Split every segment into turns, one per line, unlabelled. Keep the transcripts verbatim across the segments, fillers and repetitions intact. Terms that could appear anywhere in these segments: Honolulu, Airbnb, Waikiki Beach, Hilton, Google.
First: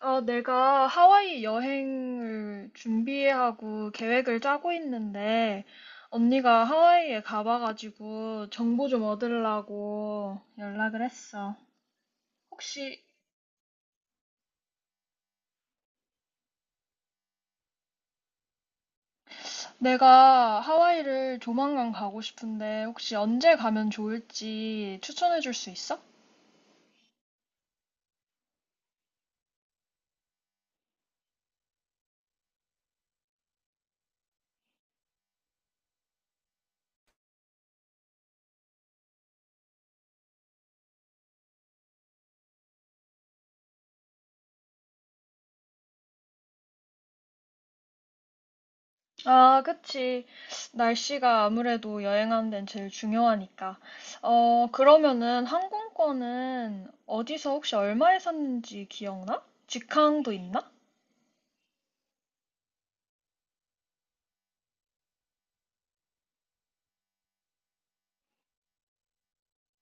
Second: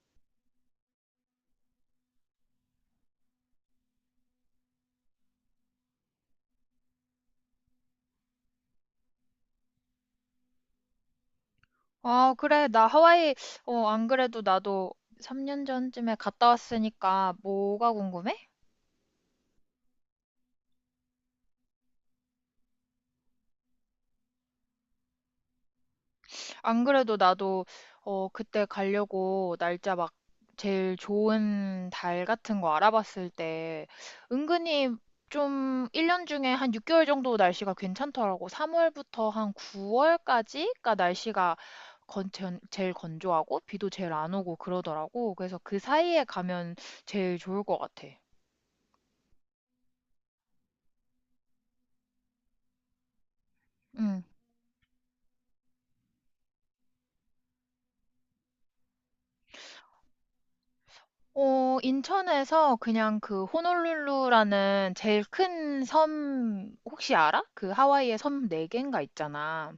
어, 내가 하와이 여행을 준비하고 계획을 짜고 있는데, 언니가 하와이에 가봐가지고 정보 좀 얻으려고 연락을 했어.
아, 그래. 나
혹시
하와이, 어, 안 그래도 나도 삼 년 전쯤에 갔다 왔으니까 뭐가 궁금해?
내가 하와이를 조만간 가고 싶은데, 혹시 언제 가면 좋을지 추천해 줄 수 있어?
안 그래도 나도, 어, 그때 가려고 날짜 막 제일 좋은 달 같은 거 알아봤을 때 은근히 좀 일 년 중에 한 육 개월 정도 날씨가 괜찮더라고. 삼월부터 한 구월까지가 날씨가 건, 전- 제일 건조하고 비도 제일 안 오고 그러더라고. 그래서 그 사이에 가면 제일 좋을 것 같아.
아, 그치. 날씨가 아무래도 여행하는 데는 제일 중요하니까.
응.
어, 그러면은 항공권은 어디서 혹시 얼마에 샀는지 기억나? 직항도 있나?
어, 인천에서 그냥 그 호놀룰루라는 제일 큰 섬 혹시 알아? 그 하와이의 섬 네개인가 있잖아.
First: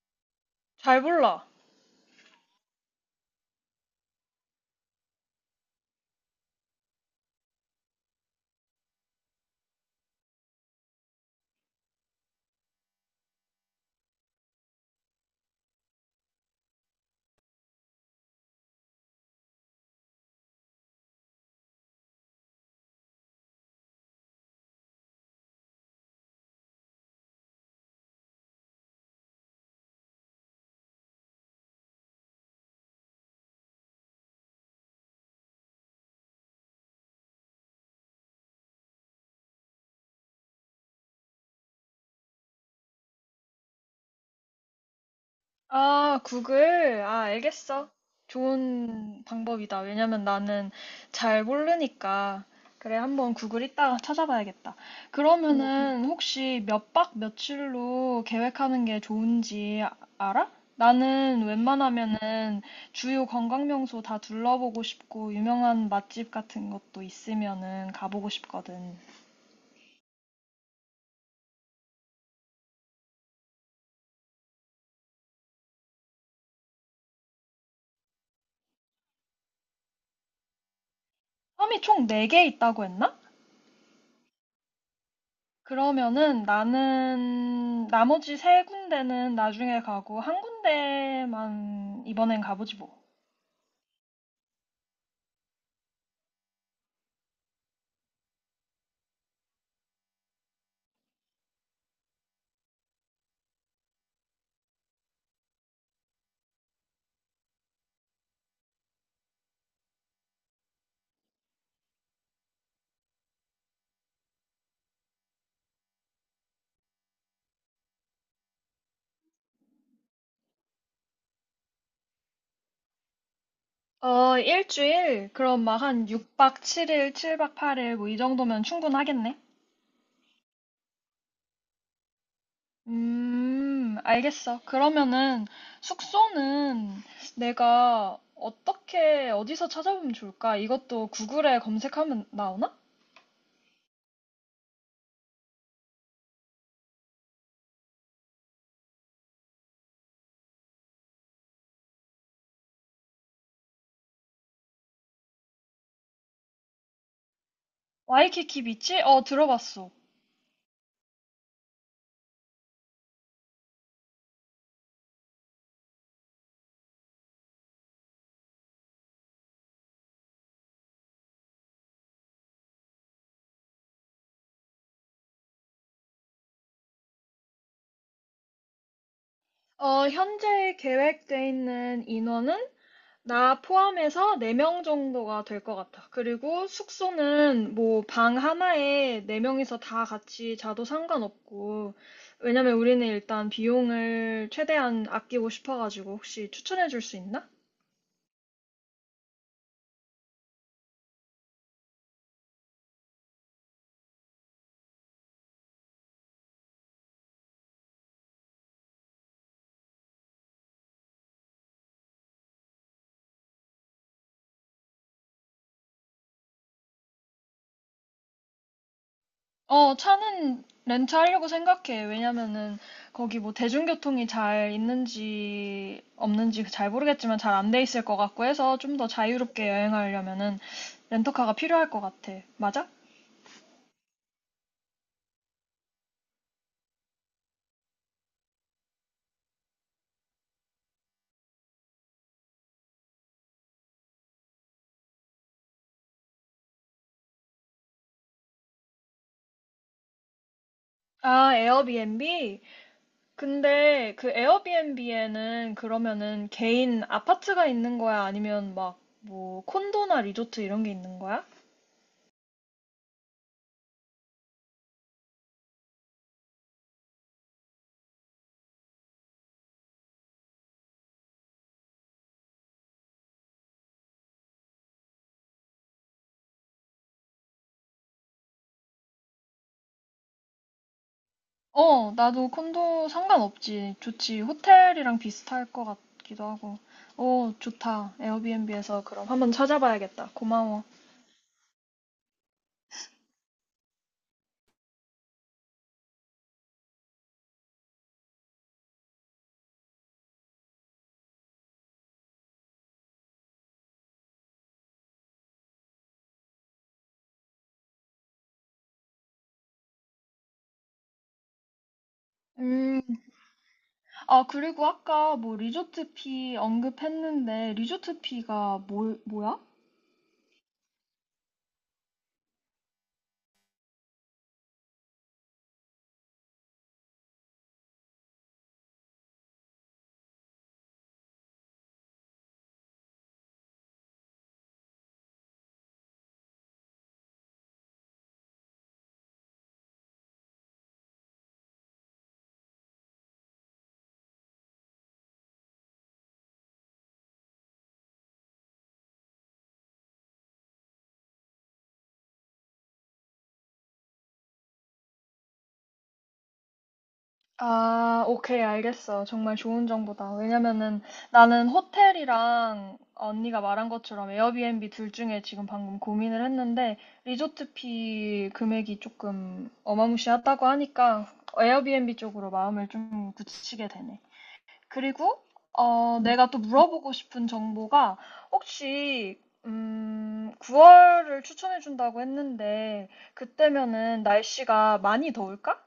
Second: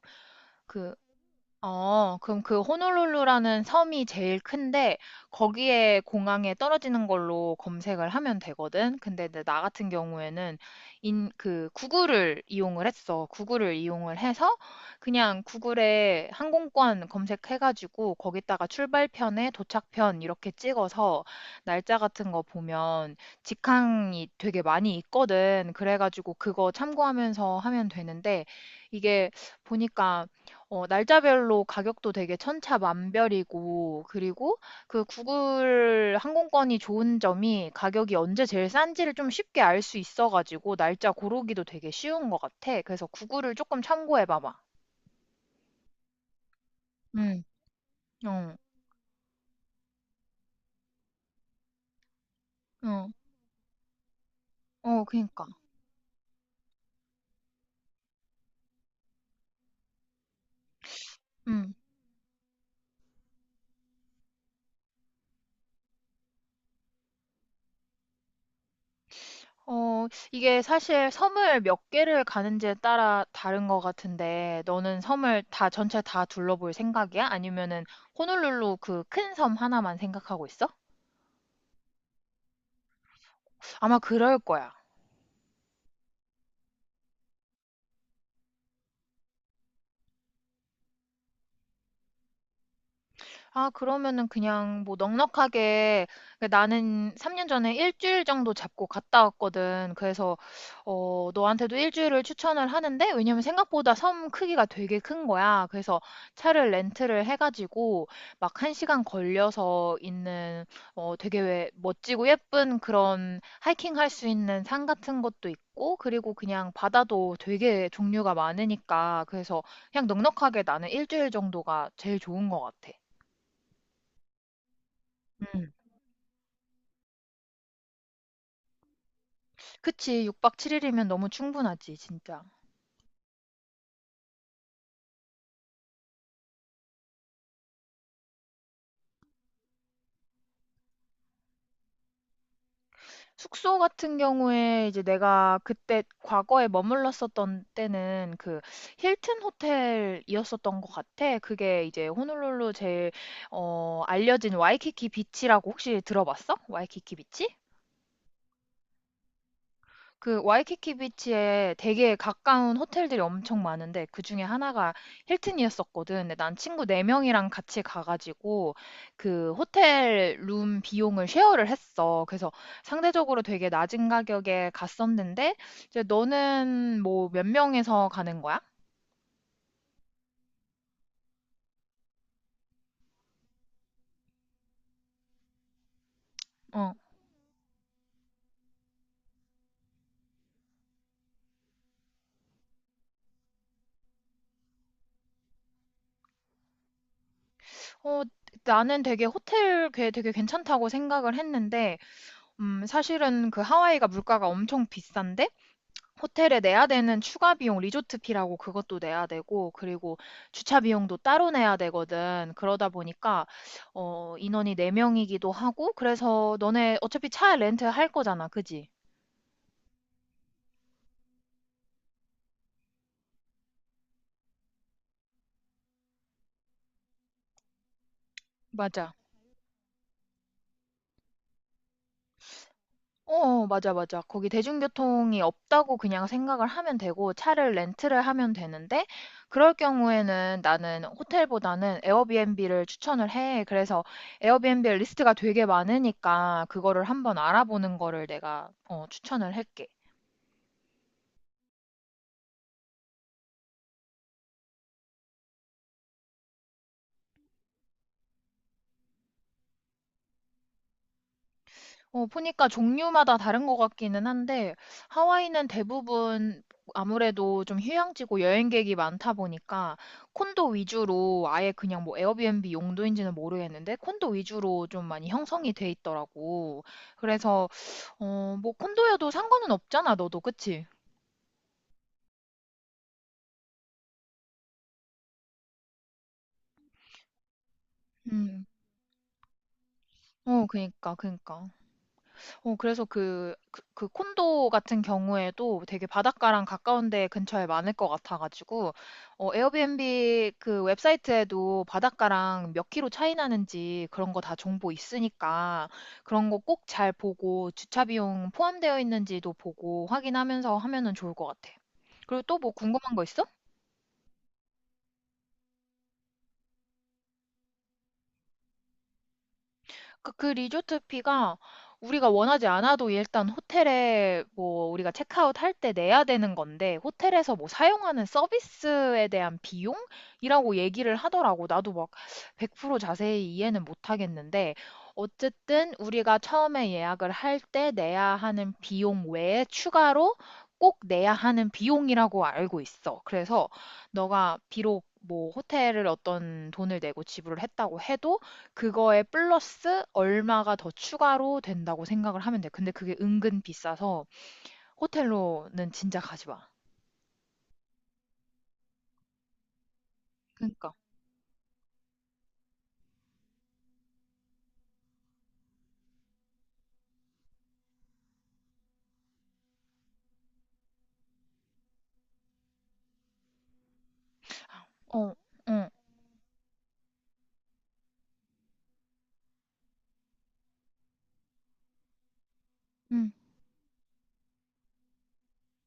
그
잘 몰라.
어, 그럼 그 호놀룰루라는 섬이 제일 큰데 거기에 공항에 떨어지는 걸로 검색을 하면 되거든. 근데 이제 나 같은 경우에는 인, 그 구글을 이용을 했어. 구글을 이용을 해서 그냥 구글에 항공권 검색해가지고 거기다가 출발편에 도착편 이렇게 찍어서 날짜 같은 거 보면 직항이 되게 많이 있거든. 그래가지고 그거 참고하면서 하면 되는데 이게 보니까 어, 날짜별로 가격도 되게 천차만별이고, 그리고 그 구글 항공권이 좋은 점이 가격이 언제 제일 싼지를 좀 쉽게 알 수 있어가지고, 날짜 고르기도 되게 쉬운 것 같아. 그래서 구글을 조금 참고해봐봐.
아, 구글? 아,
응,
알겠어.
어,
좋은 방법이다. 왜냐면 나는 잘 모르니까. 그래,
어,
한번 구글 이따가 찾아봐야겠다. 응,
어,
응.
그니까.
그러면은 혹시 몇박 며칠로 계획하는 게 좋은지 아- 알아? 나는
응.
웬만하면은 주요 관광 명소 다 둘러보고 싶고 유명한 맛집 같은 것도 있으면은 가보고 싶거든.
어, 이게 사실 섬을 몇 개를 가는지에 따라 다른 것 같은데, 너는 섬을 다, 전체 다 둘러볼 생각이야? 아니면은 호놀룰루 그 큰 섬 하나만 생각하고 있어?
섬이 총 네 개 있다고 했나?
아마 그럴 거야.
그러면은 나는 나머지 세 군데는 나중에 가고 한 군데만 이번엔 가보지 뭐.
아, 그러면은 그냥 뭐 넉넉하게 그러니까 나는 삼 년 전에 일주일 정도 잡고 갔다 왔거든. 그래서 어, 너한테도 일주일을 추천을 하는데 왜냐면 생각보다 섬 크기가 되게 큰 거야. 그래서 차를 렌트를 해가지고 막 한 시간 걸려서 있는 어, 되게 왜 멋지고 예쁜 그런 하이킹 할 수 있는 산 같은 것도 있고 그리고 그냥 바다도 되게 종류가 많으니까 그래서 그냥 넉넉하게 나는 일주일 정도가 제일 좋은 것 같아.
어, 일주일? 그럼
음.
막 한 육 박 칠 일, 칠 박 팔 일 뭐 이 정도면 충분하겠네?
그치. 육 박 칠 일이면 너무 충분하지, 진짜.
음, 알겠어. 그러면은 숙소는 내가 어떻게 어디서 찾아보면 좋을까? 이것도 구글에 검색하면 나오나?
숙소 같은 경우에 이제 내가 그때 과거에 머물렀었던 때는 그 힐튼 호텔이었었던 것 같아. 그게 이제 호놀룰루 제일 어, 알려진 와이키키 비치라고 혹시 들어봤어? 와이키키 비치?
와이키키 비치? 어, 들어봤어.
그 와이키키 비치에 되게 가까운 호텔들이 엄청 많은데 그 중에 하나가 힐튼이었었거든. 근데 난 친구 네명이랑 같이 가가지고 그 호텔 룸 비용을 쉐어를 했어. 그래서 상대적으로 되게 낮은 가격에 갔었는데 이제 너는 뭐 몇 명에서 가는 거야?
어, 현재 계획돼 있는 인원은 나 포함해서 네 명 정도가 될 것 같아. 그리고
어.
숙소는 뭐 방 하나에 네 명이서 다 같이 자도 상관없고, 왜냐면 우리는 일단 비용을 최대한 아끼고 싶어가지고 혹시 추천해 줄 수 있나?
어, 나는 되게 호텔 꽤 되게 괜찮다고 생각을 했는데 음, 사실은 그 하와이가 물가가 엄청 비싼데 호텔에 내야 되는 추가 비용, 리조트 피라고 그것도 내야 되고, 그리고 주차 비용도 따로 내야 되거든. 그러다 보니까, 어, 인원이 네 명이기도 하고, 그래서 너네 어차피 차 렌트 할 거잖아. 그지?
어, 차는 렌트하려고 생각해. 왜냐면은 거기 뭐 대중교통이 잘 있는지 없는지 잘 모르겠지만 잘 안 돼 있을 것 같고 해서 좀 더
맞아.
자유롭게 여행하려면은 렌터카가 필요할 것 같아. 맞아?
어 맞아, 맞아. 거기 대중교통이 없다고 그냥 생각을 하면 되고 차를 렌트를 하면 되는데 그럴 경우에는 나는 호텔보다는 에어비앤비를 추천을 해. 그래서 에어비앤비 리스트가 되게 많으니까 그거를 한번 알아보는 거를 내가 어, 추천을 할게.
아, 에어비앤비? 근데 그 에어비앤비에는 그러면은 개인 아파트가 있는 거야? 아니면 막 뭐 콘도나 리조트 이런 게 있는 거야?
어, 보니까 종류마다 다른 것 같기는 한데, 하와이는 대부분 아무래도 좀 휴양지고 여행객이 많다 보니까, 콘도 위주로 아예 그냥 뭐 에어비앤비 용도인지는 모르겠는데, 콘도 위주로 좀 많이 형성이 돼 있더라고. 그래서, 어, 뭐 콘도여도 상관은 없잖아, 너도, 그치?
어, 나도 콘도 상관없지. 좋지. 호텔이랑 비슷할 것 같기도 하고. 오, 좋다.
음,
에어비앤비에서 그럼 한번 찾아봐야겠다.
어,
고마워.
그니까, 그니까. 어, 그래서 그, 그, 그 콘도 같은 경우에도 되게 바닷가랑 가까운 데 근처에 많을 것 같아가지고, 어, 에어비앤비 그 웹사이트에도 바닷가랑 몇 킬로 차이 나는지 그런 거 다 정보 있으니까 그런 거 꼭 잘 보고 주차 비용 포함되어 있는지도 보고 확인하면서 하면은 좋을 것 같아. 그리고 또 뭐
음,
궁금한 거 있어?
아, 그리고 아까 뭐 리조트 피 언급했는데 리조트 피가 뭐, 뭐야?
그, 그 리조트비가 우리가 원하지 않아도 일단 호텔에 뭐 우리가 체크아웃 할 때 내야 되는 건데 호텔에서 뭐 사용하는 서비스에 대한 비용이라고 얘기를 하더라고. 나도 막 백 프로 자세히 이해는 못 하겠는데 어쨌든 우리가 처음에 예약을 할 때 내야 하는 비용 외에 추가로 꼭 내야 하는 비용이라고 알고 있어. 그래서 너가 비록 뭐 호텔을 어떤 돈을 내고 지불을 했다고 해도 그거에 플러스 얼마가 더 추가로 된다고 생각을 하면 돼. 근데 그게 은근 비싸서 호텔로는 진짜 가지 마.
아, 오케이, 알겠어. 정말 좋은 정보다.
그니까.
왜냐면은 나는 호텔이랑 언니가 말한 것처럼 에어비앤비 둘 중에 지금 방금 고민을 했는데 리조트비 금액이 조금 어마무시하다고 하니까 에어비앤비 쪽으로 마음을 좀 굳히게 되네.
러 어,
그리고
응,
어, 내가 또 물어보고 싶은 정보가 혹시 음, 구월을 추천해 준다고 했는데
응.
그때면은 날씨가 많이 더울까?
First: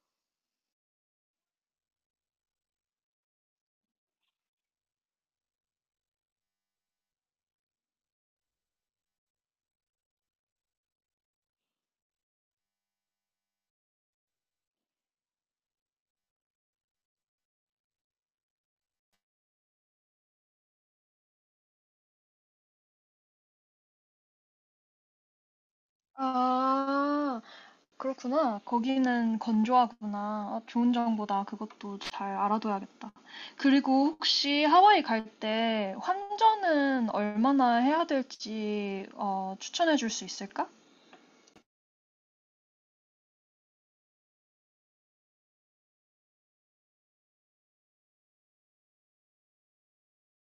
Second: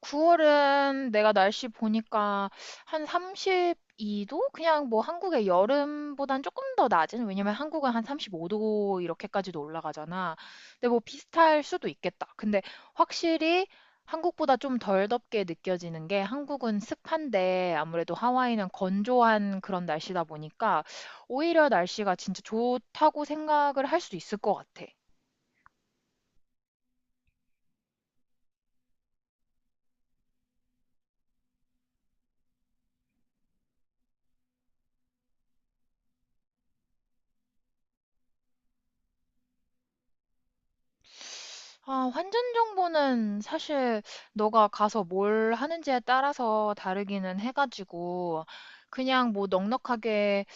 구월은 내가 날씨 보니까 한 삼십이 도? 그냥 뭐 한국의 여름보단 조금 더 낮은? 왜냐면 한국은 한 삼십오 도 이렇게까지도 올라가잖아. 근데 뭐 비슷할 수도 있겠다. 근데 확실히 한국보다 좀 덜 덥게 느껴지는 게 한국은 습한데 아무래도 하와이는 건조한 그런 날씨다 보니까 오히려 날씨가 진짜 좋다고 생각을 할 수 있을 것 같아.
아, 그렇구나. 거기는 건조하구나. 아, 좋은 정보다. 그것도 잘 알아둬야겠다. 그리고 혹시 하와이 갈 때 환전은 얼마나 해야 될지 어, 추천해 줄 수 있을까?
아, 환전 정보는 사실 너가 가서 뭘 하는지에 따라서 다르기는 해가지고, 그냥 뭐 넉넉하게,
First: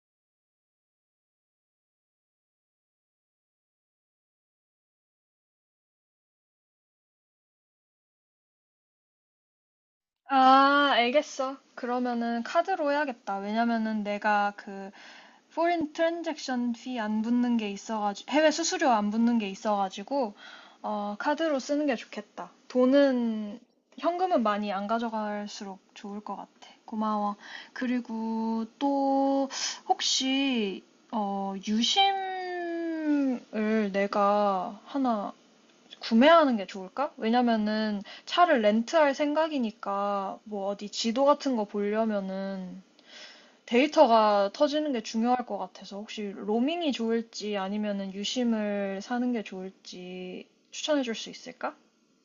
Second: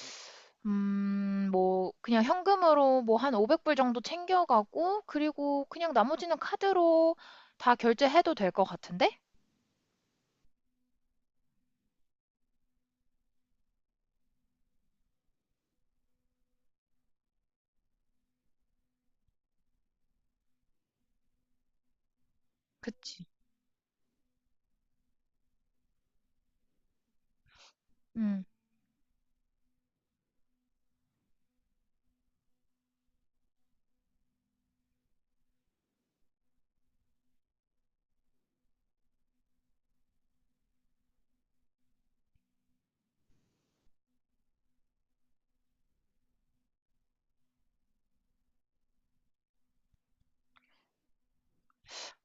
음, 뭐, 그냥 현금으로 뭐 한 오백 불 정도 챙겨가고, 그리고 그냥 나머지는 카드로 다 결제해도 될 것 같은데?
아, 알겠어. 그러면은 카드로 해야겠다. 왜냐면은 내가 그 포린 트랜잭션 피 안 붙는 게 있어가지고 해외 수수료 안 붙는 게 있어가지고 어, 카드로 쓰는 게 좋겠다.
그치.
돈은 현금은 많이 안 가져갈수록 좋을 것 같아. 고마워.
음.
그리고 또 혹시 어, 유심을 내가 하나 구매하는 게 좋을까? 왜냐면은 차를 렌트할 생각이니까 뭐 어디 지도 같은 거 보려면은 데이터가 터지는 게 중요할 것 같아서 혹시 로밍이 좋을지 아니면은 유심을 사는 게 좋을지 추천해 줄 수 있을까?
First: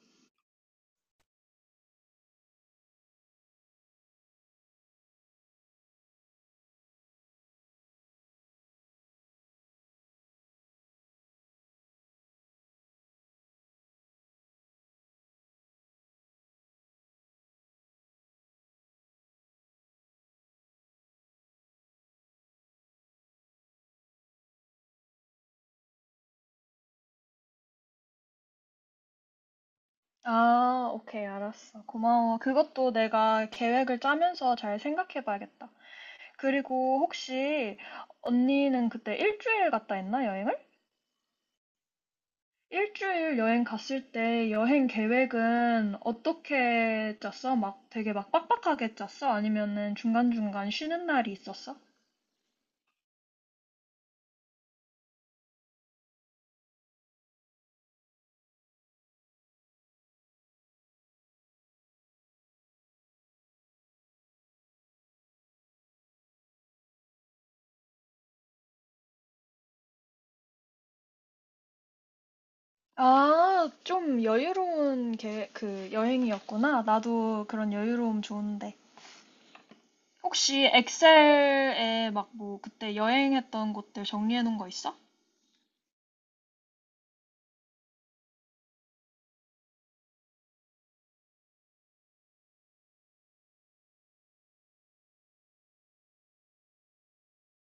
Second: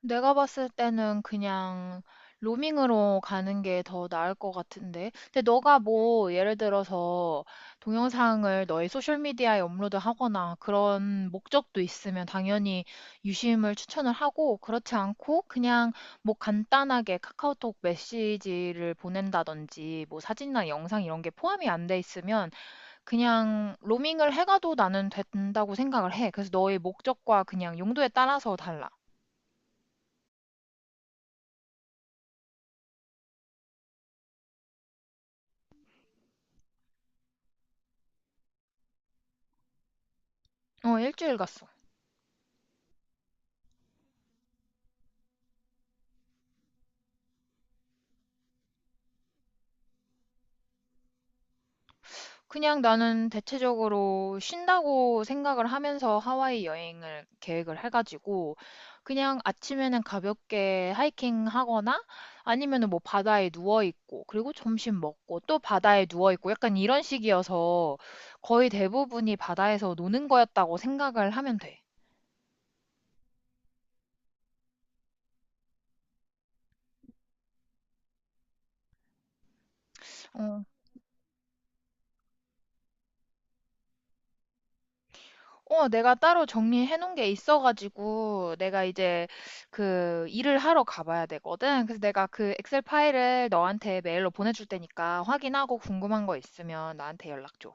내가 봤을 때는 그냥 로밍으로 가는 게 더 나을 것 같은데. 근데 너가 뭐 예를 들어서 동영상을 너의 소셜미디어에 업로드하거나 그런 목적도 있으면 당연히 유심을 추천을 하고 그렇지 않고 그냥 뭐 간단하게 카카오톡 메시지를 보낸다든지 뭐 사진이나 영상 이런 게 포함이 안 돼 있으면 그냥 로밍을 해가도 나는 된다고 생각을 해. 그래서 너의 목적과 그냥 용도에 따라서 달라.
아, 오케이, 알았어. 고마워. 그것도 내가 계획을 짜면서 잘 생각해 봐야겠다. 그리고 혹시 언니는 그때 일주일 갔다 했나, 여행을?
어, 일주일 갔어.
일주일 여행 갔을 때 여행 계획은 어떻게 짰어? 막 되게 막 빡빡하게 짰어? 아니면은 중간중간 쉬는 날이 있었어?
그냥 나는 대체적으로 쉰다고 생각을 하면서 하와이 여행을 계획을 해가지고 그냥 아침에는 가볍게 하이킹 하거나 아니면은 뭐 바다에 누워 있고 그리고 점심 먹고 또 바다에 누워 있고 약간 이런 식이어서 거의 대부분이 바다에서 노는 거였다고 생각을 하면 돼.
아, 좀 여유로운 게, 그 여행이었구나. 나도 그런 여유로움 좋은데. 혹시 엑셀에 막 뭐 그때 여행했던 곳들 정리해 놓은 거 있어?
어, 내가 따로 정리해 놓은 게 있어가지고, 내가 이제 그 일을 하러 가봐야 되거든. 그래서 내가 그 엑셀 파일을 너한테 메일로 보내줄 테니까 확인하고 궁금한 거 있으면 나한테 연락 줘.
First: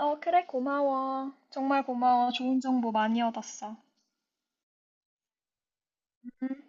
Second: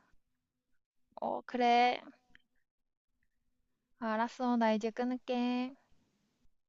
어, 그래, 고마워.
어,
정말
그래.
고마워. 좋은 정보 많이 얻었어.
알았어. 나 이제 끊을게.
음,